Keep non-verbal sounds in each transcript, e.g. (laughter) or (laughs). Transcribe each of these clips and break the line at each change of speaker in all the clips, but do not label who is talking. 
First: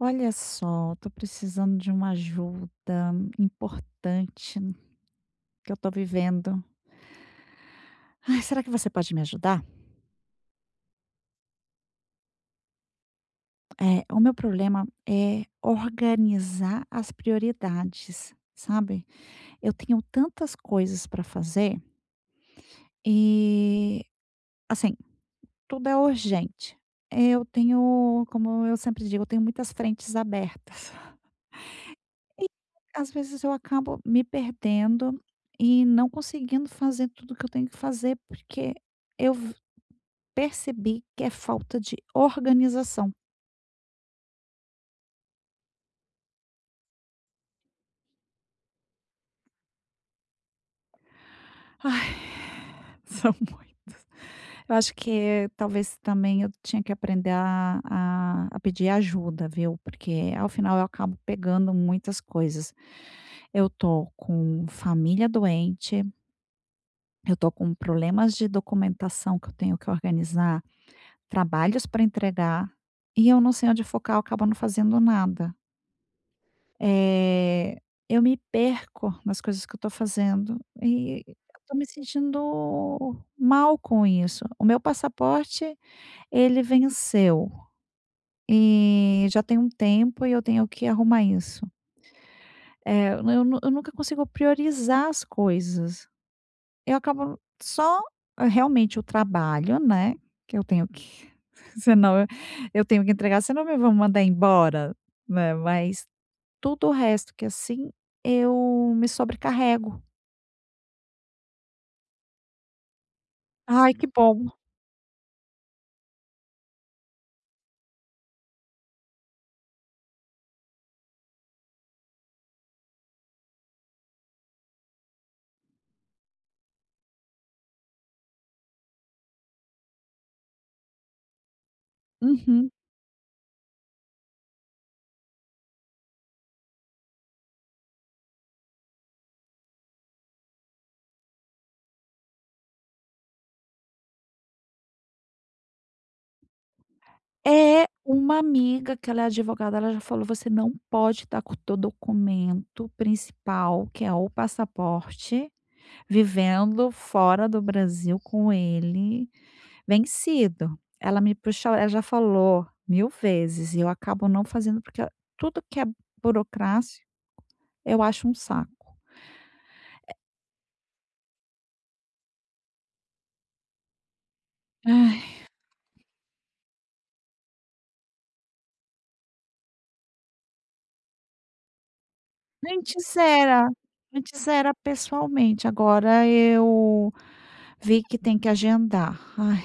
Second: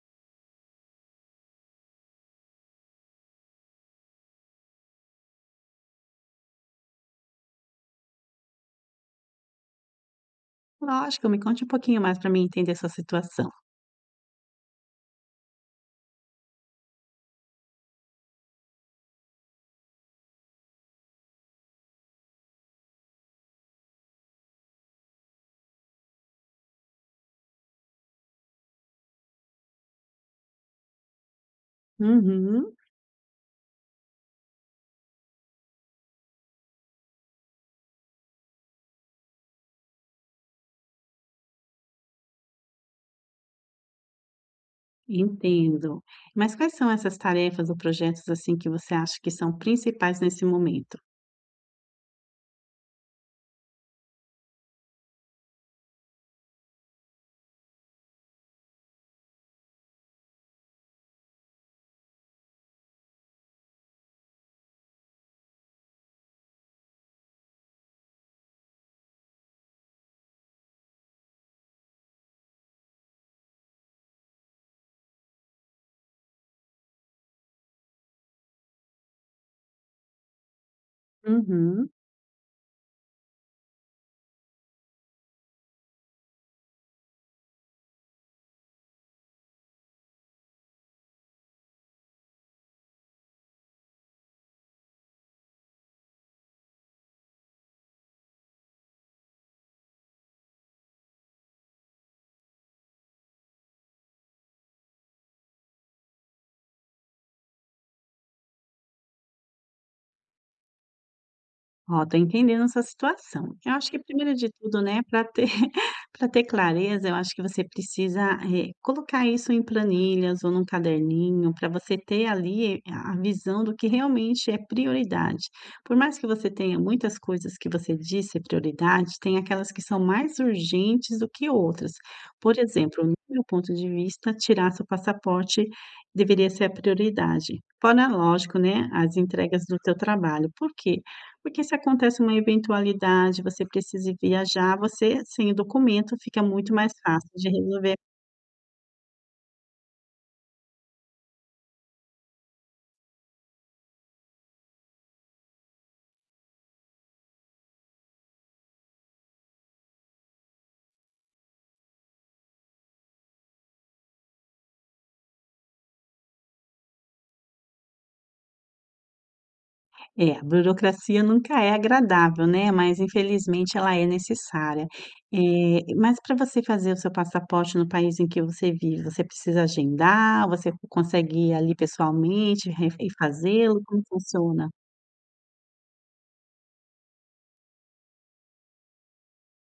Olha só. Eu tô precisando de uma ajuda importante. Que eu tô vivendo (sighs) Ai, será que você pode me ajudar?
Lógico, me conte um pouquinho mais pra mim entender a sua situação.
É. O meu problema é organizar as prioridades, sabe? Eu tenho tantas coisas pra fazer e assim. Tudo é urgente. Eu tenho, como eu sempre digo, eu tenho muitas frentes abertas. (chuckles)
Uhum.
E, às vezes eu acabo me perdendo e não conseguindo fazer tudo o que eu tenho que fazer, porque eu vo percebi que é falta de organização.
Entendo. Mas quais são essas tarefas ou projetos, assim, que você acha que são principais nesse momento?
(sighs) Ai. São muitos. Eu acho que talvez também eu tinha que aprender a a a pedir ajuda, viu? Porque ao final eu acabo pegando muitas coisas. Eu tô com família doente. Eu tô com problemas de documentação que eu tenho que organizar, trabalhos pra entregar e eu não sei onde focar, eu acabo não fazendo nada. Eh, eu me perco nas coisas que eu tô fazendo, eh, eu tô me
Uhum.
sentindo mal com isso. O meu passaporte, ele venceu, eh, já tem um tempo e eu tenho que arrumar isso. É, m eu nu eu nunca consigo priorizar as coisas. Eu acabo só realmente o trabalho, né, que eu tenho que senão eu tenho que entregar senão me vão mandar embora, né, mas tudo o resto que assim, eu me sobrecarrego.
Ó, tô entendendo a sua situação. Eu acho
Ai,
que
que
primeiro
bom!
de tudo, né, pra ter (giggles) pra ter clareza, eu acho que você precisa re colocar isso em planilhas ou num caderninho, pra você ter, ali, eh, a visão do que realmente é prioridade, por mais que você tenha muitas coisas que você diz ser prioridade, tem aquelas que são mais urgentes do que outras, por
Uhum.
exemplo, no meu ponto de vista, tirar seu passaporte deveria ser a prioridade, fora lógico, né, as entregas do teu trabalho. Por quê? Porque se acontece uma eventualidade, você precisa ir viajar, você sem o documento, fica muito mais fácil de
Eh,
resolver
uma amiga que ela é advogada, ela já falou: "Você não pode estar com o teu documento principal, que é o passaporte, vivendo fora do Brasil com ele vencido, ela me puxou a ela já falou 1000 vezes e eu acabo não fazendo, porque a tudo que é burocrático eu acho um saco. É
É, burocracia nunca é agradável, né, mas infelizmente ela é necessária
Ai!
eh, mas pra você fazer o seu passaporte no país em que você vive, você precisa agendar? Você consegue ir, aí, pessoalmente re e
Antes era
fazê-lo, como
antes
funciona?
era pessoalmente, agora eu vi que tem que agendar, ai!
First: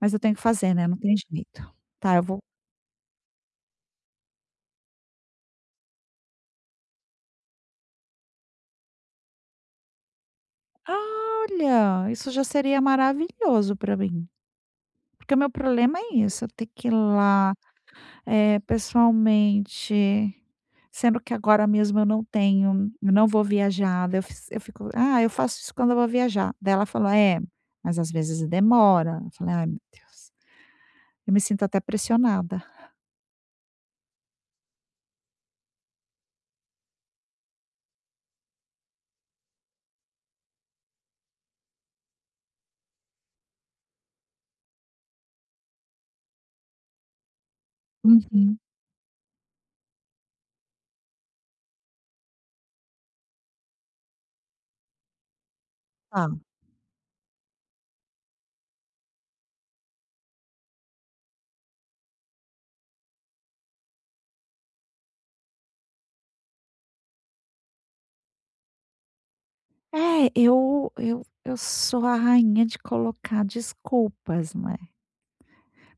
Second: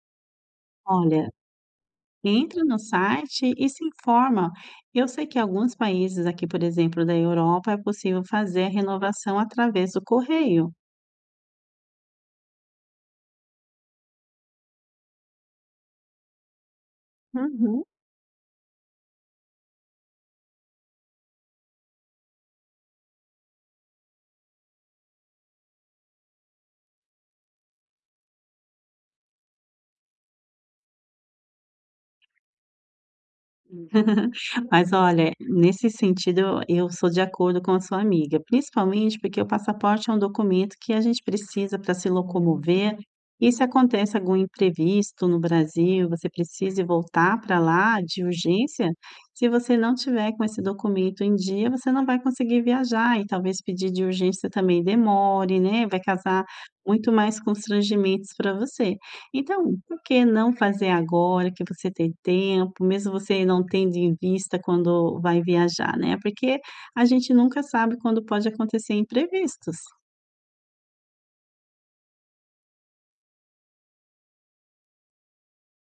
Mas eu tenho que fazer, né, não tem
Olha,
jeito, tá, eu vou
entre no site e se informa. Eu sei que alguns países aqui, por exemplo, da Europa é possível fazer a renovação através do correio.
Ah, olha, isso já seria maravilhoso pra mim. Porque o meu problema é isso, eu ter que ir lá,
Uhum.
eh, pessoalmente, sendo que agora mesmo eu não tenho eu não vou viajar. Daí eu fiz eu fico: "Ah, eu faço isso quando eu vou viajar.", daí ela falou: "É, mas às vezes demora!", eu falei: "Ai, meu Deus!". Eu me sinto até pressionada.
(giggles) Mas olha, nesse sentido, eu eu sou de acordo com a sua amiga. Principalmente porque o passaporte é um documento que a gente precisa pra se locomover. E se acontece algum imprevisto no Brasil, e você precise voltar pra lá de
Uhum.
urgência. Se você não tiver com esse documento em dia, você não vai conseguir viajar e talvez pedir de urgência, também demore, né, vai
Hã.
causar muito mais constrangimentos pra você. Então, por que não fazer agora que você tem tempo, mesmo você não tendo em vista quando vai viajar, né? Porque a gente nunca sabe quando pode acontecer imprevistos.
É, eu eu eu sou a rainha de colocar desculpas, não é.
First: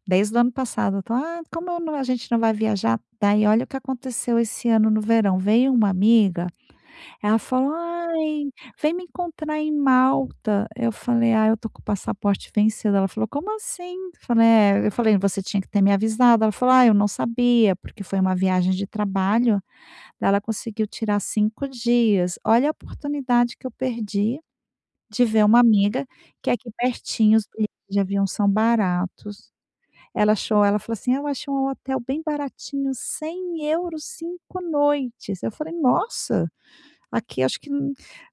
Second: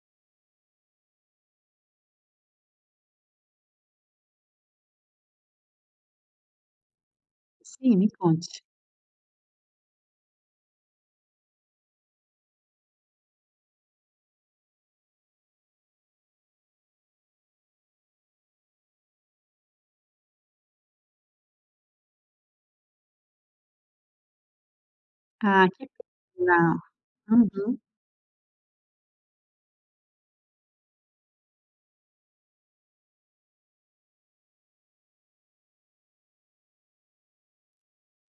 Desde o ano passado, eu tô "ah, como eu não, a gente não vai viajar." Daí olha o que aconteceu esse ano no verão. Veio uma amiga. Ela falou:
Sim, me
"Ai,
conte.
vem me encontrar em Malta." Eu falei: "Ai, eu tô com o passaporte vencido." Ela falou: "como assim?" Eu falei: "é.". Eu falei: "você tinha que ter me avisado." Ela falou: "ai, eu não sabia." Porque foi uma viagem de trabalho. Daí ela conseguiu tirar 5 dias. Olha a oportunidade que eu perdi de ver uma
Ah, que
amiga que é aqui
pena!
pertinho, e-e os
Uhum.
bilhetes de avião são baratos. Ela achou, ela falou assim: "Eu achei um hotel bem baratinho, €100, 5 noites." Eu falei: "Nossa!" Aqui, acho que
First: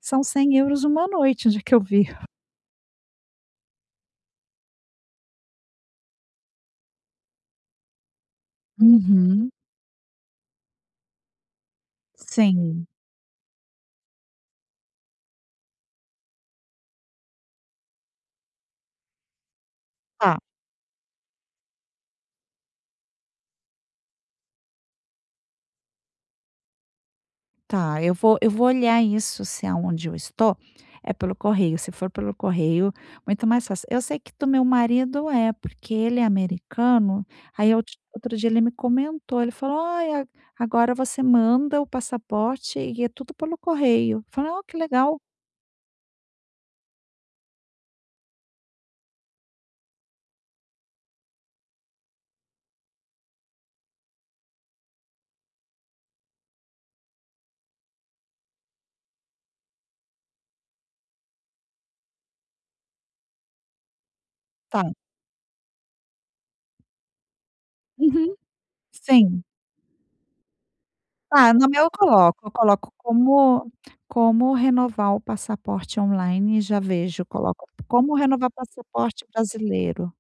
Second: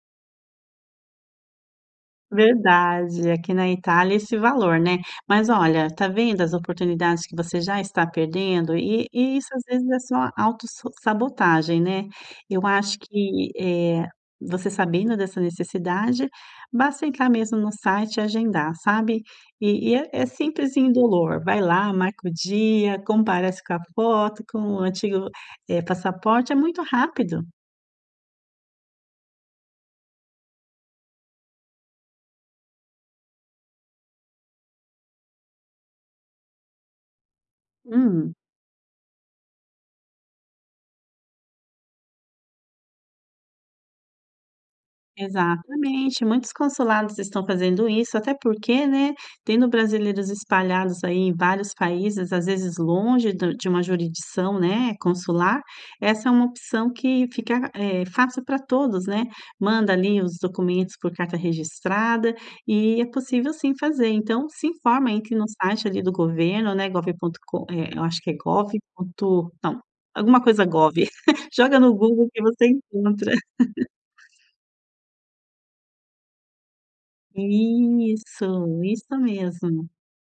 são €100 uma noite, onde é que eu vi.
Verdade. Aqui na Itália, é esse valor, né? Mas olha, tá vendo as oportunidades que você já está perdendo e e isso
Uhum.
às vezes é só auto s sabotagem, né? Eu
Sim.
acho que eh, você sabendo dessa necessidade, basta entrar mesmo no site e agendar, sabe? E e é é
Tá.
simples e indolor. Vai lá, marca o dia, comparece com a foto, com o antigo eh passaporte. É muito rápido!
Tá. Eu vou eu vou olhar isso se é aonde eu estou é pelo correio. Se for pelo correio, muito mais fácil. Eu sei que do meu marido é, porque ele é americano. Aí eu
Hum.
outro dia ele me comentou. Ele falou: "Ó, agora você manda o passaporte e é tudo pelo correio." Falei: "Ó, que legal."
Exatamente! Muitos consulados estão fazendo isso, até porque, né, tendo brasileiros espalhados aí em vários países, às vezes longe do de uma jurisdição, né, consular. Essa é uma opção que fica, eh, fácil pra todos, né? Manda ali os documentos por carta registrada e é possível, sim, fazer. Então, se
Tá.
informa, entre no site ali do governo, né, gov ponto com, eh, eu acho que é
Uhum.
gov
Sim.
ponto, não, alguma coisa gov,
Ah,
(giggles)
no
joga
meu eu
no Google
coloco
que
eu
você
coloco
encontra.
como
(laughs)
como renovar o passaporte online e já vejo. Eu coloco como
Isso,
renovar o
isso
passaporte
mesmo!
brasileiro.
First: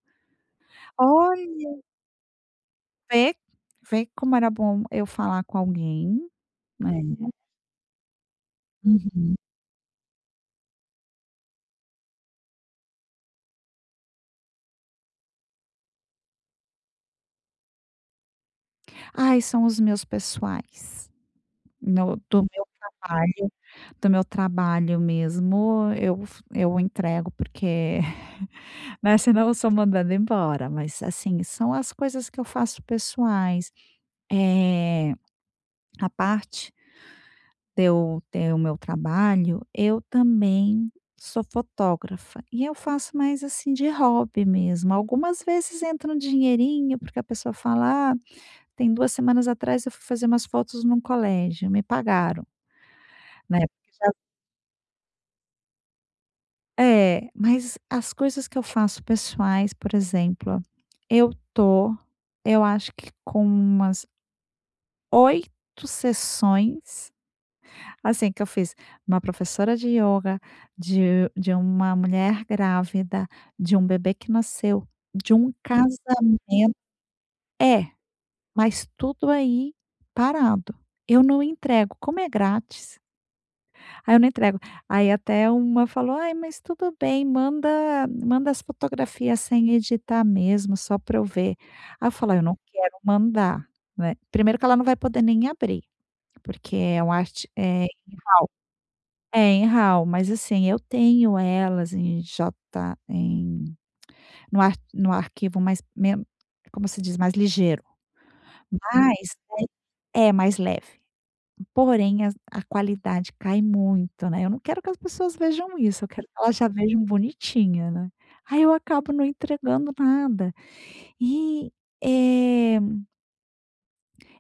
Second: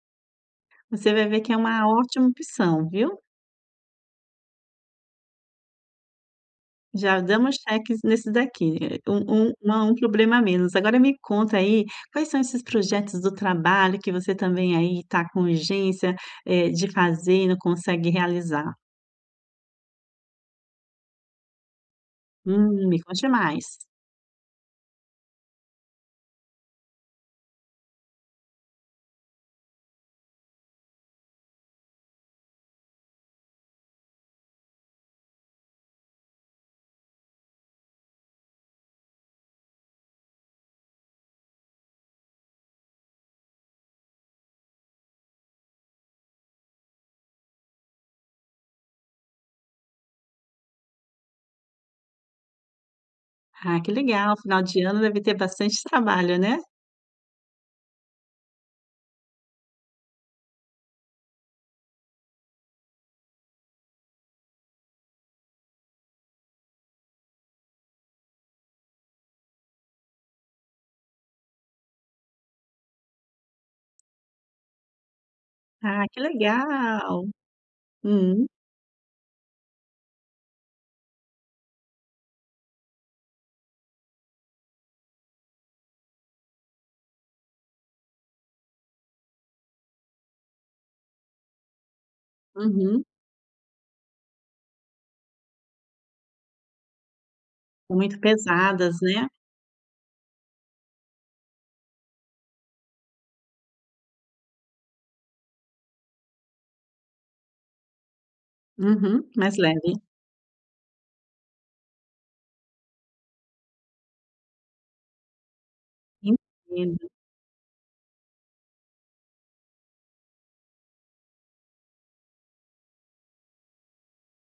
Você vai ver que é
Olha!
uma ótima opção, viu?
Vê? Vê como era bom eu falar com alguém, né?
Já damos checks nesses daqui. É
Uhum.
um um uma um problema a menos. Agora me conta aí quais são esses projetos do trabalho que você também, aí, tá com urgência, eh, de fazer, e não consegue realizar?
Ai, são os meus pessoais. No do meu
Hum, me conte
trabalho
mais.
do meu trabalho mesmo, eu f eu entrego porque, (chuckles) né? Se não eu sou mandada embora, mas assim. São as coisas que eu faço pessoais, eh à parte de eu ter o meu trabalho, eu também sou fotógrafa. E eu faço mais assim de hobby mesmo. Algumas vezes entra um dinheirinho, porque a pessoa fala "ah". Tem 2 semanas atrás, eu fui fazer umas fotos num colégio. Me pagaram. Né?
Ai, que
Porque já
legal. Final de ano deve ter bastante trabalho, né?
É. Mas as coisas que eu faço pessoais, por exemplo. Eu tô eu acho que com umas 8 sessões, assim, que eu fiz. Uma professora de ioga, de de uma mulher grávida, de um bebê que nasceu, de um
Ah, que
casamento
legal!
É,
Hum.
mas tudo aí parado. Eu não entrego. Como é grátis aí eu não entrego. Aí até uma falou: "Ai, mas tudo bem. Manda manda as fotografias sem editar mesmo só pra eu ver." Aí falei "Eu não quero
Uhum.
mandar", né? Primeiro que ela não vai poder nem abrir, porque é uma arte, eh, em
Muito
RAW.
pesadas, né?
É em RAW, mas assim, eu tenho elas em j em, no ar no arquivo, mais men como se diz, mais ligeiro.
Uhum.
Mas
Mais leve.
é é mais leve. Porém, a a qualidade cai muito, né? Eu não quero que as pessoas vejam isso. Eu quero que elas já vejam
Entendo.
bonitinha, né? Aí eu acabo não entregando nada e eh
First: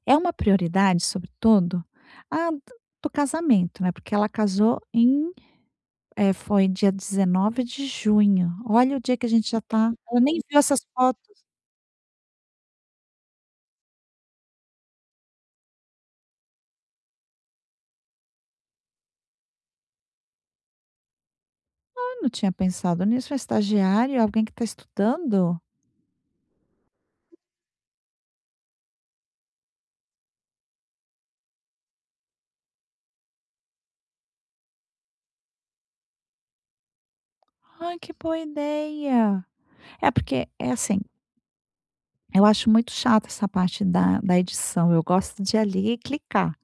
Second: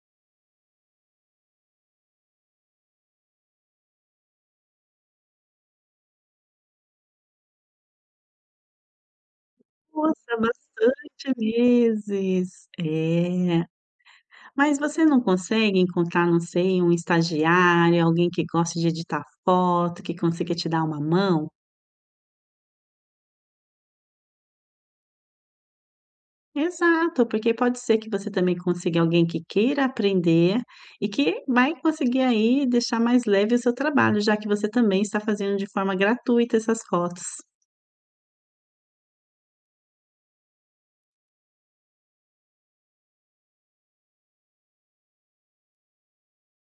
É uma prioridade, sobretudo, a do do casamento, né? Porque ela casou em eh, foi dia 19 de junho. Olha o dia que a gente já está.
Nossa.
Ela nem viu essas
Bastante
fotos.
meses. Eh. Mas você não consegue encontrar, não sei, um estagiário, alguém que goste de editar foto, que consiga te dar uma mão?
Ah, eu não tinha pensado nisso. Estagiário? É alguém que está estudando?
Exato. Porque pode ser que você também consiga alguém que queira aprender e que vai conseguir aí deixar mais leve o seu trabalho, já que você também está fazendo de forma gratuita essas fotos.
Ai, que boa ideia. É porque é assim eu acho muito chata essa parte da da edição. Eu gosto de ali e clicar.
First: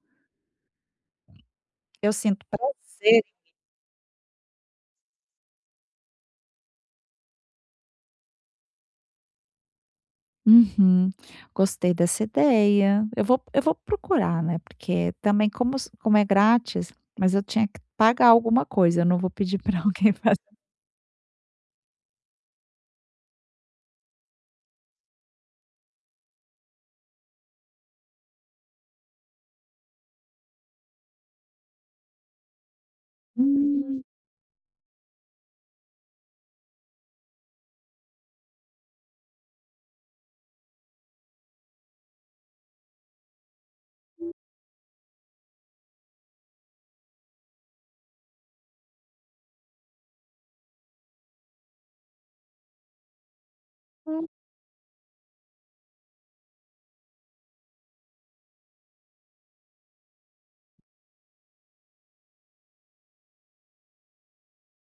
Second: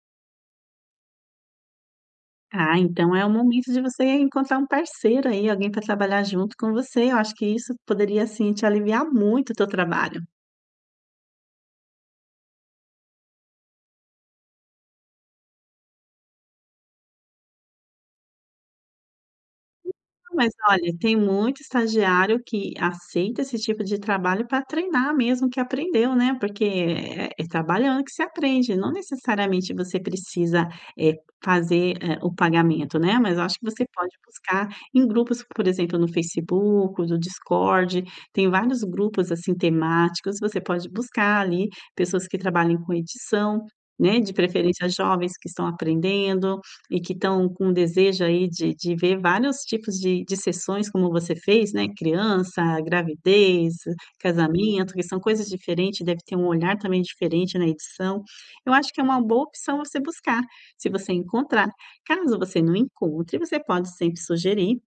Eu sinto
Ah, então
prazer
é o
em
momento de você encontrar um parceiro aí. Alguém para trabalhar junto com você. Eu acho que isso poderia, sim, te aliviar muito o teu trabalho.
Uhum. Gostei dessa ideia. Eu vou eu vou procurar, né? Porque também, como se como é grátis mas eu tinha que pagar alguma coisa. Eu não vou pedir para alguém
Então,
fazer
mas olha, tem muito estagiário que aceita esse tipo de trabalho para treinar mesmo o que aprendeu, né? Porque é é trabalhando que você aprende. Não necessariamente, você precisa, eh, fazer, eh, o pagamento, né? Mas eu acho que você
Hum.
pode buscar em grupos. Por exemplo, no Facebook, no Discord. Tem vários grupos, assim, temáticos. Você pode buscar ali pessoas que trabalhem com edição, né?
Hum.
De preferência, jovens que estão aprendendo e que estão com o desejo aí de de ver vários tipos de de sessões, como você fez, né? Criança, gravidez,
Hum.
casamento, que são coisas diferentes. Deve ter um olhar também diferente na edição. Eu acho que é uma boa opção a se buscar, se você encontrar. Caso você não encontre, você pode sempre sugerir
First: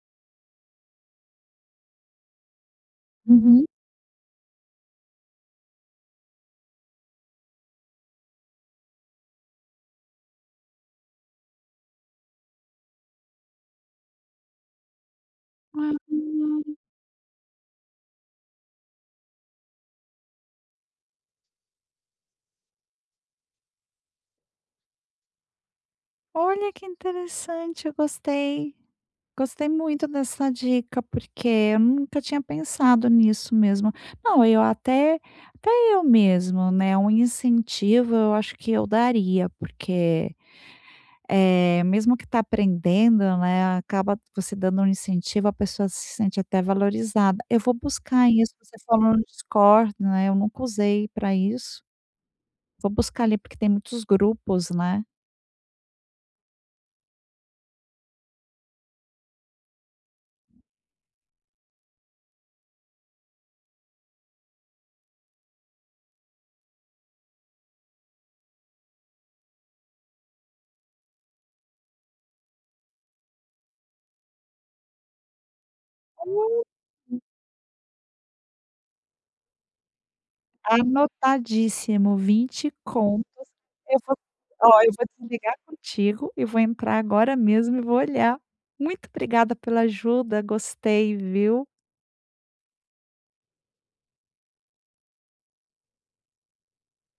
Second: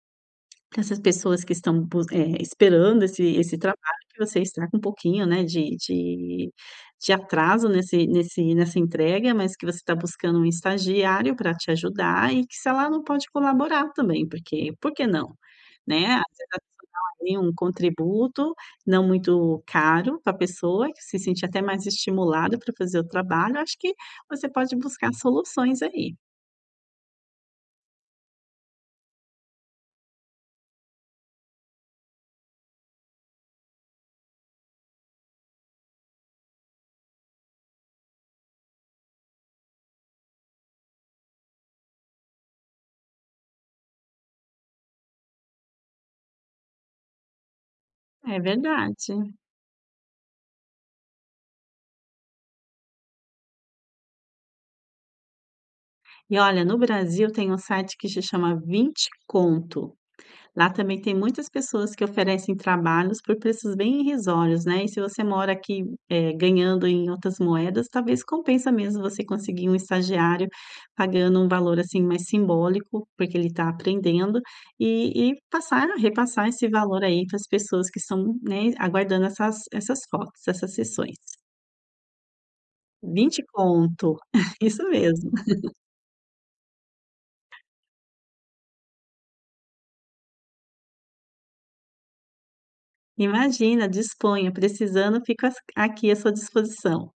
que essas pessoas que estão bus eh, esperando esse esse
Uhum.
trabalho que você está com um pouquinho, né, de de de atraso nesse nesse nessa entrega. Mas que você está buscando um estagiário para te ajudar e que se ela não pode colaborar também. Porque porque não, né? Às vezes, a pessoa dá ali um contributo, não muito caro, para a pessoa que se sente até mais estimulada para fazer o trabalho. Acho que você pode buscar soluções aí.
Olha, que interessante. Eu gostei. Gostei muito dessa dica, porque eu nunca tinha pensado nisso mesmo. Não, eu até até eu mesmo, né um incentivo, eu acho que eu daria, porque, eh, mesmo que está aprendendo, né, acaba você dando um incentivo, a pessoa se sente até valorizada. Eu vou buscar
É
isso. Você falou
verdade.
no Discord, né? Eu nunca usei para isso. Vou buscar ali porque tem muitos grupos né?
E olha, no Brasil tem um site que se chama 20 Conto. Lá também tem muitas pessoas que oferecem trabalhos por preços bem irrisórios, né? E se você mora aqui em eh, ganhando em outras moedas, talvez compensa mesmo você conseguir um estagiário pagando um valor assim mais simbólico, porque ele está aprendendo e e passar a repassar esse valor aí para as pessoas que estão, né, aguardando essas essas fotos, essas sessões.
Anotadíssimo! 20 contos.
20
Eu vou,
Conto. (chuckles)
oh,
Isso
eu vou
mesmo.
desligar
(laughs)
contigo e vou entrar agora mesmo e vou olhar. Muito obrigada pela ajuda. Gostei, viu?
Imagina, disponha. Precisando, fico asq aqui, à sua disposição.